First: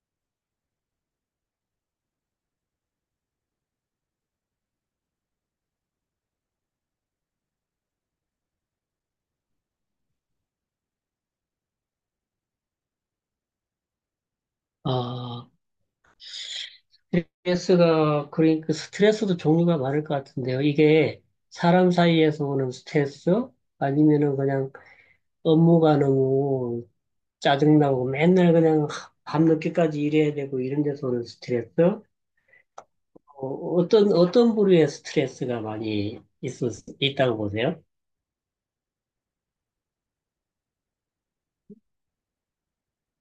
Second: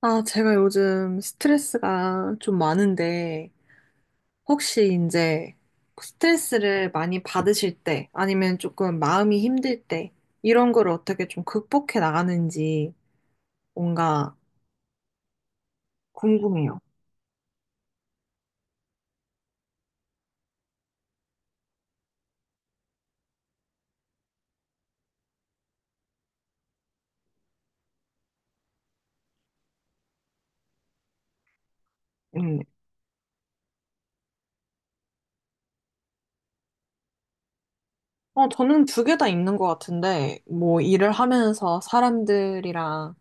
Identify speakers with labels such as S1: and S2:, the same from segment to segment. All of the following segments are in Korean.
S1: 아, 제가 요즘 스트레스가 좀 많은데, 혹시 이제 스트레스를 많이 받으실 때, 아니면 조금 마음이 힘들 때, 이런 걸 어떻게 좀 극복해 나가는지 뭔가
S2: 아,
S1: 궁금해요.
S2: 스트레스가, 그러니까 스트레스도 종류가 많을 것 같은데요. 이게 사람 사이에서 오는 스트레스? 아니면은 그냥 업무가 너무 짜증나고 맨날 그냥 밤늦게까지 일해야 되고 이런 데서 오는 스트레스?
S1: 음.
S2: 어, 어떤 부류의 스트레스가 많이 있다고 보세요?
S1: 어, 저는 두 개 다 있는 것 같은데, 뭐 일을 하면서 사람들이랑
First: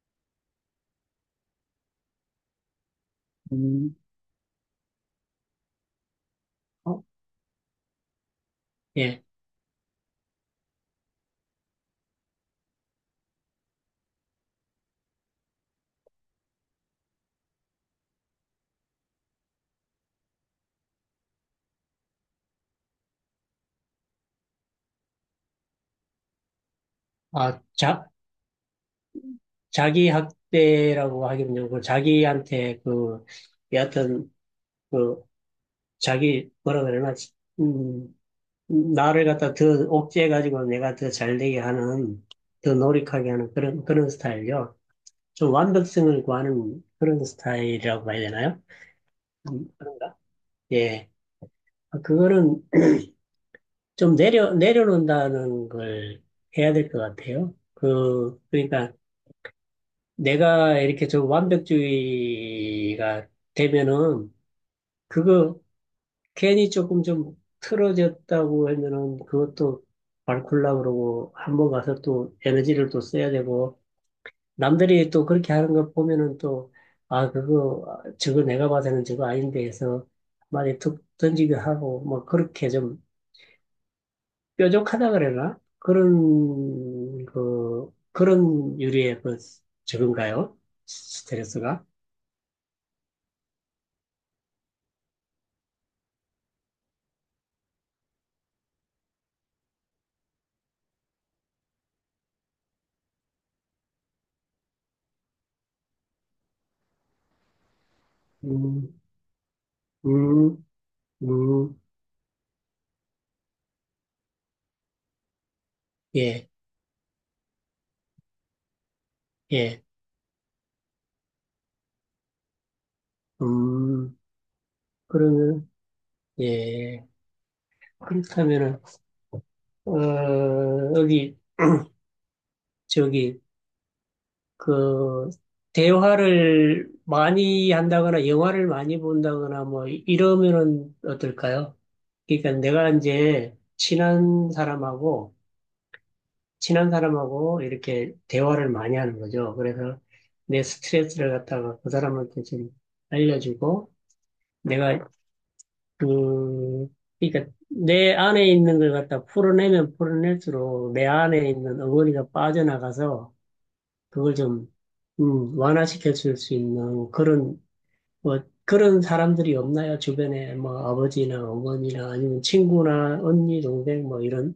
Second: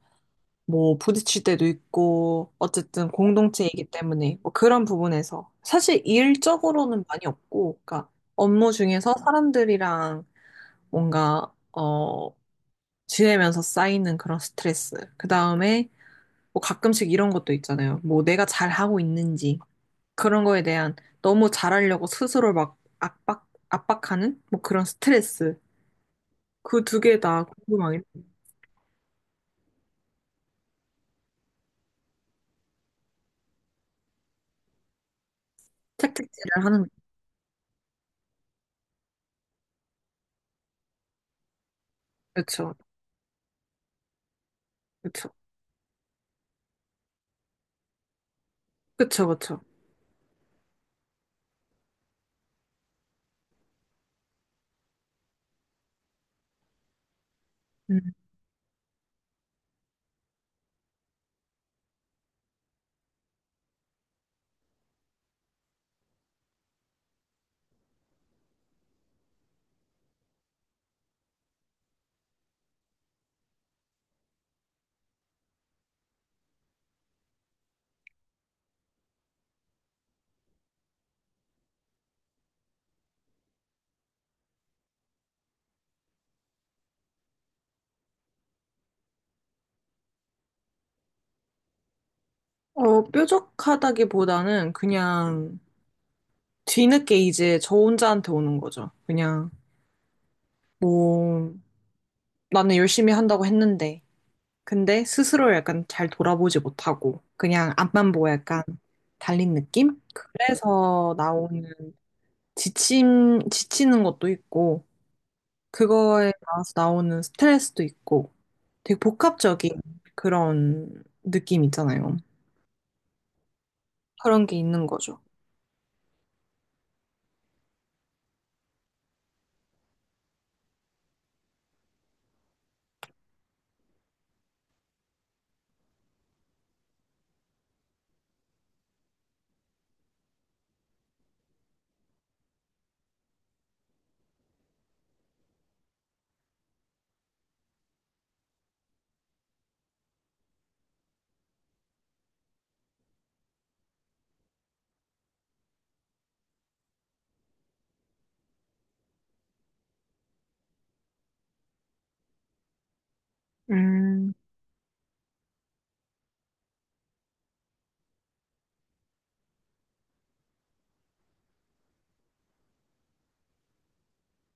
S1: 뭐 부딪힐 때도 있고, 어쨌든 공동체이기
S2: 음,
S1: 때문에, 뭐 그런 부분에서. 사실 일적으로는
S2: 어,
S1: 많이 없고, 그러니까 업무 중에서
S2: 예.
S1: 사람들이랑 뭔가, 지내면서 쌓이는 그런 스트레스. 그 다음에, 뭐 가끔씩 이런 것도 있잖아요. 뭐 내가 잘하고 있는지, 그런 거에 대한 너무 잘하려고 스스로 막 압박하는? 뭐 그런 스트레스. 그 두 개 다
S2: 아,
S1: 궁금하게
S2: 자기 학대라고 하기는 좀고 자기한테 그, 여하튼, 그, 자기
S1: 채찍질을 하는,
S2: 뭐라
S1: 거죠.
S2: 그러나 음, 나를 갖다 더 옥죄해가지고 내가 더 잘되게 하는
S1: 그쵸,
S2: 더 노력하게 하는 그런 스타일이요.
S1: 그쵸,
S2: 좀 완벽성을 구하는 그런 스타일이라고 봐야 되나요?
S1: 그쵸, 그쵸.
S2: 그런가? 예, 아, 그거는 좀 내려놓는다는 걸 해야 될 것 같아요.
S1: 음.
S2: 그러니까 내가 이렇게 좀 완벽주의가 되면은 그거 괜히 조금 좀 틀어졌다고 하면은 그것도 앓굴라 그러고 한번 가서 또 에너지를 또 써야 되고 남들이 또 그렇게 하는 거 보면은 또 아 그거 아, 저거 내가 봐서는 저거 아닌데 해서 많이 툭 던지기도 하고 뭐 그렇게 좀 뾰족하다 그래나 그런 그 그런 유리의 그 저건가요 스트레스가
S1: 뾰족하다기보다는 그냥 뒤늦게 이제 저 혼자한테 오는 거죠. 그냥, 뭐, 나는 열심히 한다고 했는데, 근데 스스로 약간 잘 돌아보지 못하고 그냥 앞만 보고 약간
S2: 음
S1: 달린 느낌?
S2: 음,
S1: 그래서 나오는
S2: 음,
S1: 지침, 지치는 것도 있고 그거에
S2: 예,
S1: 따라서 나오는 스트레스도 있고 되게 복합적인
S2: 예,
S1: 그런 느낌 있잖아요.
S2: 음,
S1: 그런 게 있는 거죠.
S2: 그러면, 예. 그렇다면은 어, 여기 저기 그 대화를 많이 한다거나 영화를 많이 본다거나 뭐 이러면은 어떨까요? 그러니까 내가 이제 친한 사람하고 이렇게 대화를 많이 하는 거죠. 그래서 내 스트레스를 갖다가 그 사람한테 좀 알려주고 내가 그 그러니까 내 안에 있는 걸 갖다 풀어내면 풀어낼수록 내 안에 있는 어머니가 빠져나가서
S1: 음,
S2: 그걸 좀, 완화시켜 줄 수 있는 그런, 뭐, 그런 사람들이 없나요? 주변에 뭐 아버지나 어머니나 아니면 친구나 언니, 동생 뭐 이런,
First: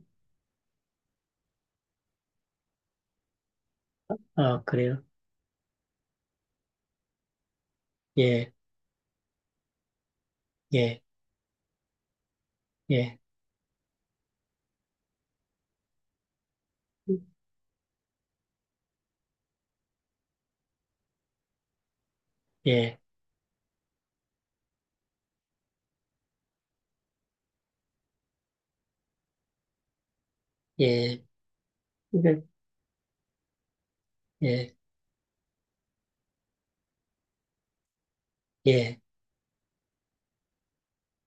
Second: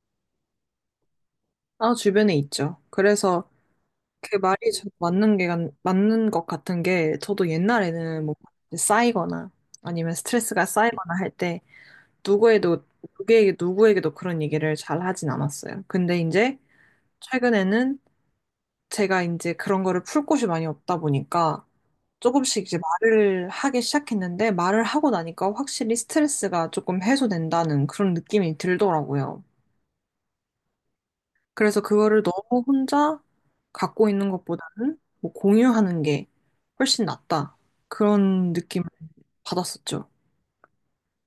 S1: 아, 주변에 있죠. 그래서
S2: 아, 그래요?
S1: 맞는 게, 맞는 것 같은 게 저도 옛날에는 뭐
S2: 예,
S1: 쌓이거나 아니면 스트레스가
S2: 예,
S1: 쌓이거나 할때 누구에도
S2: 예,
S1: 누구에게 누구에게도 그런 얘기를 잘 하진 않았어요. 근데 이제 최근에는 제가 이제 그런 거를 풀 곳이 많이 없다 보니까 조금씩 이제
S2: 예,
S1: 말을 하기 시작했는데 말을 하고 나니까 확실히 스트레스가 조금 해소된다는 그런 느낌이 들더라고요.
S2: 예,
S1: 그래서 그거를
S2: 그러니까,
S1: 너무 혼자 갖고 있는
S2: 예,
S1: 것보다는 뭐 공유하는 게 훨씬 낫다. 그런 느낌을
S2: 예,
S1: 받았었죠.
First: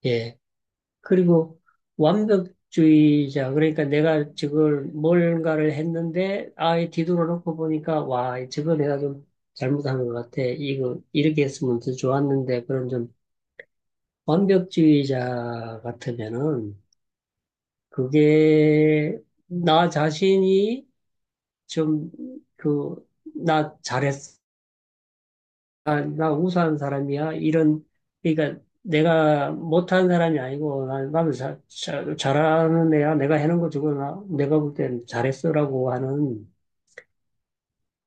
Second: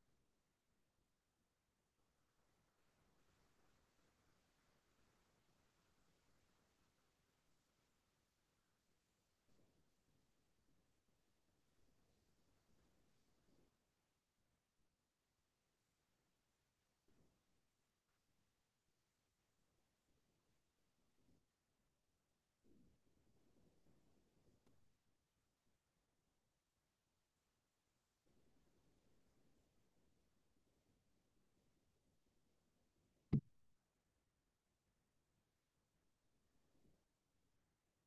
S2: 예. 그리고 완벽주의자, 그러니까 내가 저걸 뭔가를 했는데 아예 뒤돌아 놓고 보니까 와, 저거 내가 좀 잘못한 것 같아. 이거 이렇게 했으면 더 좋았는데 그런 좀 완벽주의자 같으면은 그게 나 자신이 좀 그 나 잘했어 나 우수한 사람이야 이런 그러니까 내가 못한 사람이 아니고 나는 잘하는 애야 내가 해놓은 거 주고 나 내가 볼 땐 잘했어라고 하는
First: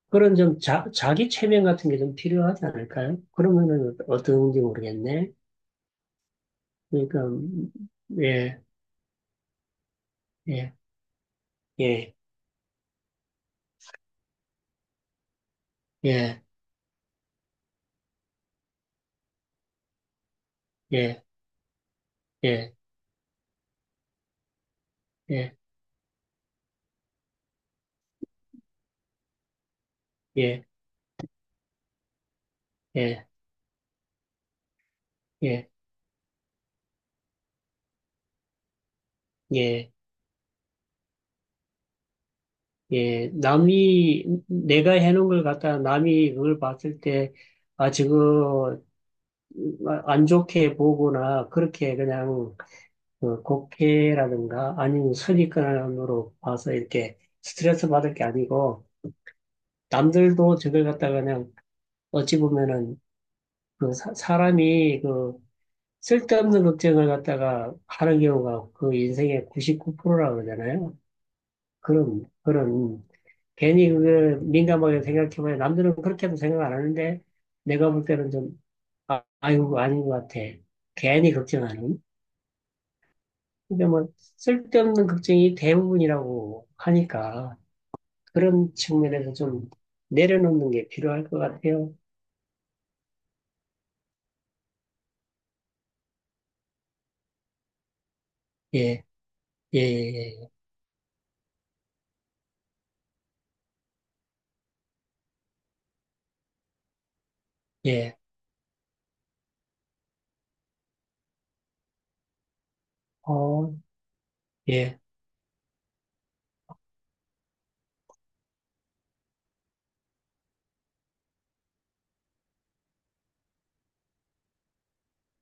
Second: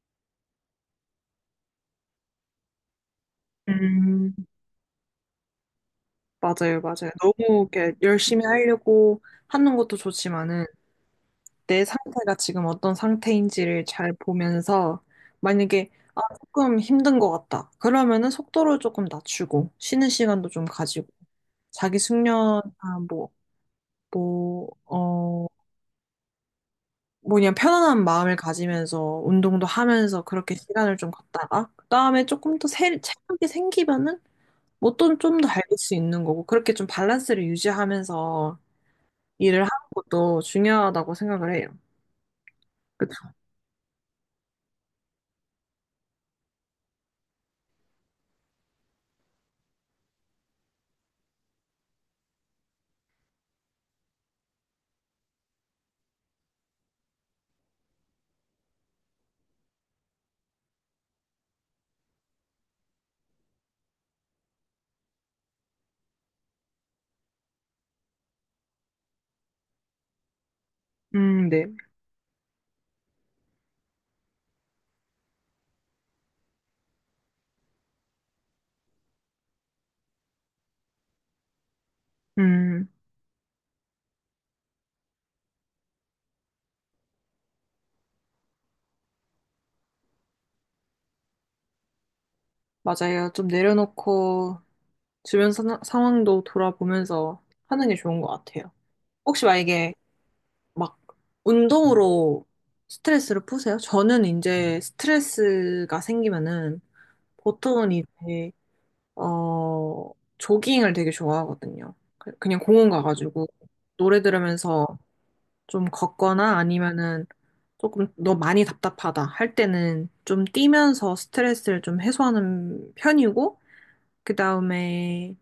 S2: 그런 좀 자기 체면 같은 게 좀 필요하지 않을까요? 그러면은
S1: 음.
S2: 어떤지 모르겠네.
S1: 맞아요, 맞아요.
S2: 그러니까
S1: 너무 이렇게 열심히
S2: 예
S1: 하려고 하는 것도 좋지만은
S2: 예,
S1: 내
S2: 예,
S1: 상태가 지금 어떤 상태인지를 잘 보면서 만약에 아,
S2: 예,
S1: 조금 힘든 것 같다. 그러면은 속도를 조금 낮추고 쉬는 시간도 좀 가지고
S2: 예,
S1: 자기 숙련
S2: 예.
S1: 아, 뭐, 뭐, 어,
S2: 예,
S1: 뭐냐 편안한 마음을 가지면서 운동도 하면서 그렇게
S2: 예,
S1: 시간을 좀 갖다가 그다음에
S2: 예,
S1: 체력이 생기면은 뭐또좀더
S2: 예,
S1: 달릴 수 있는 거고 그렇게 좀 밸런스를 유지하면서 일을 하는
S2: 예,
S1: 것도 중요하다고 생각을 해요. 그쵸?
S2: 예. 남이, 내가 해놓은 걸 갖다가 남이 그걸 봤을 때, 아, 지금 안 좋게 보거나, 그렇게 그냥, 그 곡해라든가, 아니면 선입견으로 봐서 이렇게 스트레스 받을 게 아니고, 남들도 저걸 갖다가 그냥, 어찌 보면은, 그 사람이 그, 쓸데없는 걱정을 갖다가 하는 경우가 그 인생의 99%라고 그러잖아요.
S1: 네.
S2: 그런 괜히 그게 민감하게 생각해봐야 남들은 그렇게도 생각 안 하는데 내가 볼 때는 좀 아, 아이고 아닌 것 같아. 괜히 걱정하는.
S1: 음,
S2: 근데 뭐 쓸데없는 걱정이 대부분이라고 하니까 그런 측면에서 좀 내려놓는 게 필요할 것 같아요.
S1: 맞아요. 좀 내려놓고 상황도 돌아보면서 하는 게 좋은 것 같아요.
S2: 예,
S1: 혹시
S2: 예,
S1: 만약에
S2: 예,
S1: 막 운동으로 스트레스를 푸세요? 저는 이제 스트레스가 생기면은
S2: 예,
S1: 보통은
S2: 예.
S1: 이제, 어, 조깅을 되게 좋아하거든요. 그냥 공원 가가지고
S2: 어,
S1: 노래 들으면서
S2: 예,
S1: 좀 걷거나 아니면은 조금 너 많이 답답하다 할 때는 좀 뛰면서 스트레스를 좀 해소하는 편이고, 그 다음에,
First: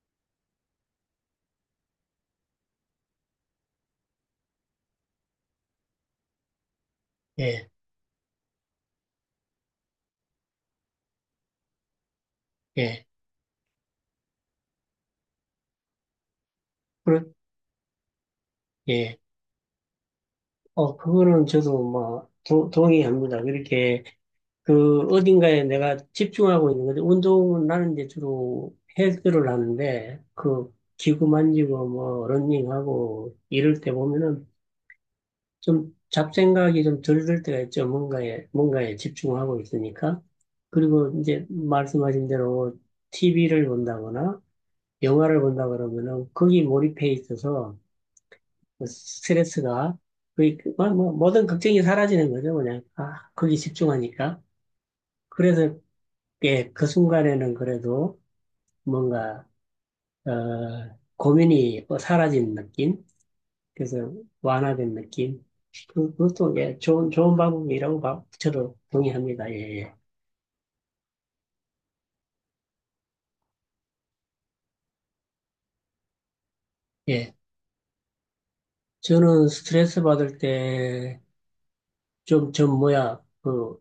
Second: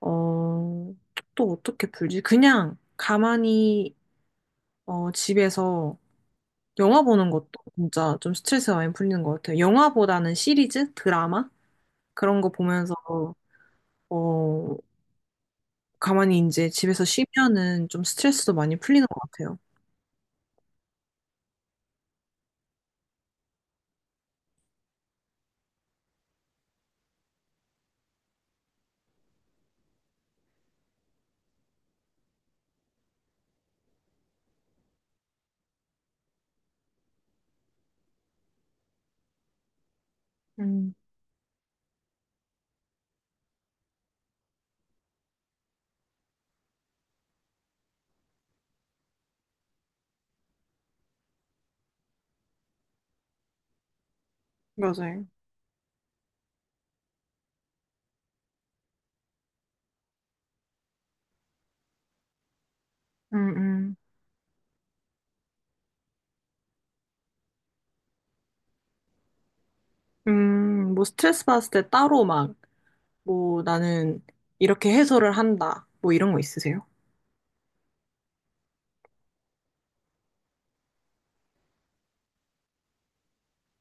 S1: 어, 또 어떻게 풀지? 그냥 가만히, 집에서 영화 보는 것도
S2: 예,
S1: 진짜 좀 스트레스가 많이 풀리는 것 같아요. 영화보다는 시리즈? 드라마? 그런 거 보면서,
S2: 예.
S1: 어, 가만히 이제 집에서
S2: 그렇,
S1: 쉬면은 좀 스트레스도 많이 풀리는
S2: 예.
S1: 것 같아요.
S2: 어, 그거는 저도 뭐 동의합니다. 그렇게 그 어딘가에 내가 집중하고 있는 건데 운동은 나는 이제 주로 헬스를 하는데 그 기구 만지고 뭐 러닝하고 이럴 때 보면은 좀 잡생각이 좀 덜 들 때가 있죠. 뭔가에 집중하고 있으니까.
S1: 음,
S2: 그리고 이제 말씀하신 대로 TV를 본다거나 영화를 본다 그러면은 거기 몰입해 있어서 그 스트레스가 거의 뭐, 모든 걱정이 사라지는 거죠. 그냥 아 거기 집중하니까.
S1: 맞아요.
S2: 그래서 예, 그 순간에는 그래도 뭔가, 어, 고민이 뭐 사라진 느낌?
S1: 음, 음.
S2: 그래서 완화된 느낌? 그, 그것도 예, 좋은 방법이라고 저도 동의합니다. 예, 예.
S1: 뭐 스트레스 받았을 때 따로 막, 뭐 나는 이렇게 해소를 한다. 뭐 이런 거 있으세요?
S2: 예. 저는 스트레스 받을 때 좀 뭐야, 그,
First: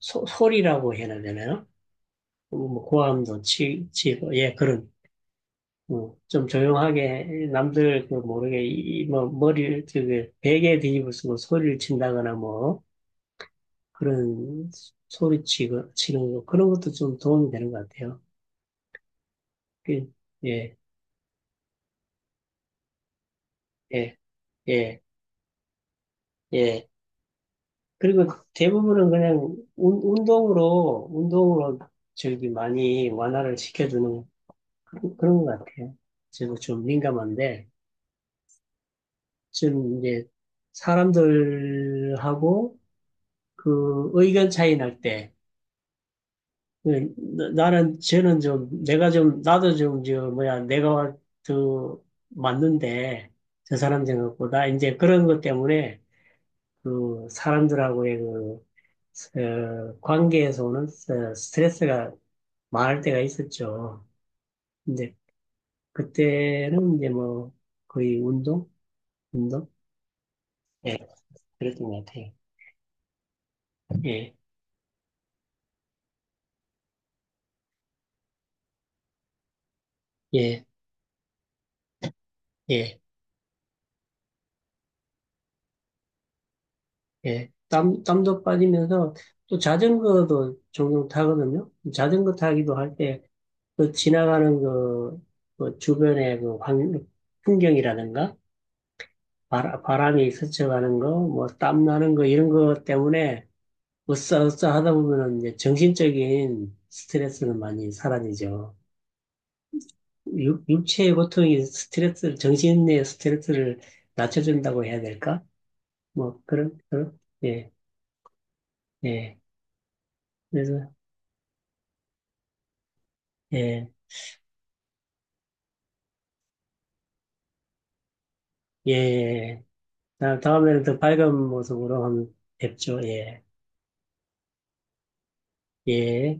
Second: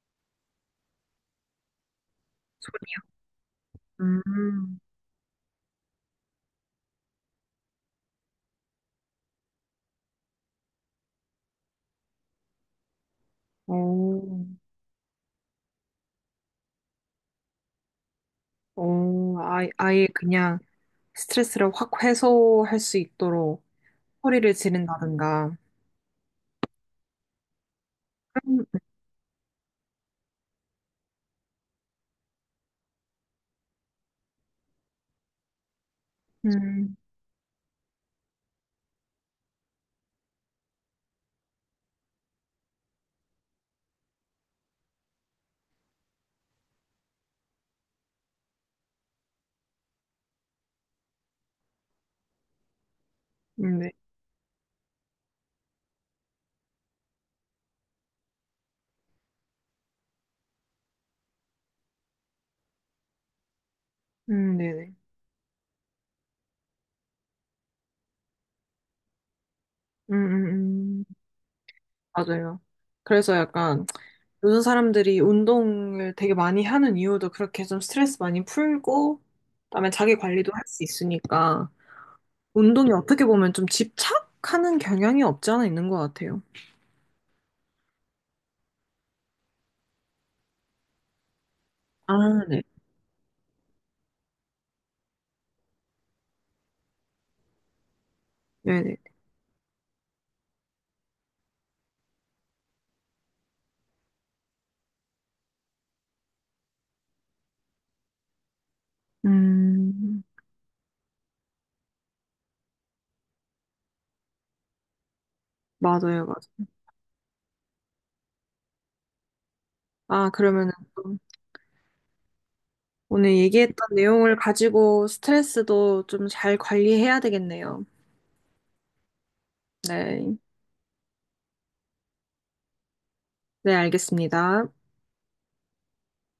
S2: 소리라고 해야 되나요? 뭐 뭐 고함도 치고, 예,
S1: 음,
S2: 그런, 어, 좀 조용하게, 남들 그 모르게, 이, 뭐, 머리를, 그, 베개 뒤집어 쓰고 소리를 친다거나 뭐,
S1: 오,
S2: 그런 소리 치고, 치는 거, 그런 것도 좀 도움이 되는 것 같아요.
S1: 오, 아, 아예
S2: 그,
S1: 그냥
S2: 예,
S1: 스트레스를 확 해소할 수 있도록
S2: 예,
S1: 소리를
S2: 예,
S1: 지른다든가.
S2: 예. 그리고
S1: 음,
S2: 대부분은 그냥 운동으로, 운동으로 저기 많이 완화를 시켜주는 그런 것 같아요. 저도 좀
S1: 음,
S2: 민감한데, 지금 이제 사람들하고 그 의견 차이 날 때, 네, 나는 쟤는 좀 내가 좀 나도 좀 저 뭐야 내가 더 맞는데 저
S1: 네.
S2: 사람 생각보다 이제 그런 것 때문에 그 사람들하고의 그 어, 관계에서 오는 스트레스가 많을 때가 있었죠.
S1: 네네.
S2: 근데 그때는 이제 뭐 거의 운동,
S1: 음,
S2: 예,
S1: 음, 음.
S2: 그랬던 것 같아요.
S1: 맞아요. 그래서 약간
S2: 예,
S1: 요즘 사람들이 운동을 되게 많이 하는 이유도 그렇게 좀 스트레스 많이 풀고, 그다음에 자기 관리도 할
S2: 예,
S1: 수 있으니까 운동이
S2: 예.
S1: 어떻게 보면 좀 집착하는 경향이 없지 않아 있는 것 같아요.
S2: 예, 땀도 빠지면서 또 자전거도 종종 타거든요. 자전거
S1: 아, 네.
S2: 타기도 할 때 그 지나가는 그, 그 주변의 그 환, 풍경이라든가
S1: 네네.
S2: 바람이 스쳐가는 거, 뭐 땀 나는 거 이런 거 때문에 으쌰으쌰 하다 보면은 이제 정신적인 스트레스는 많이 사라지죠.
S1: 음,
S2: 육체의 고통이 스트레스를, 정신의 스트레스를 낮춰준다고 해야 될까?
S1: 맞아요,
S2: 뭐
S1: 맞아요.
S2: 그런, 예, 예.
S1: 아, 그러면은
S2: 그래서,
S1: 좀 오늘 얘기했던
S2: 예.
S1: 내용을 가지고 스트레스도 좀 잘 관리해야 되겠네요.
S2: 예. 예.
S1: 네.
S2: 다음에는 더 밝은 모습으로 한번 뵙죠. 예.
S1: 네, 알겠습니다.
S2: 예.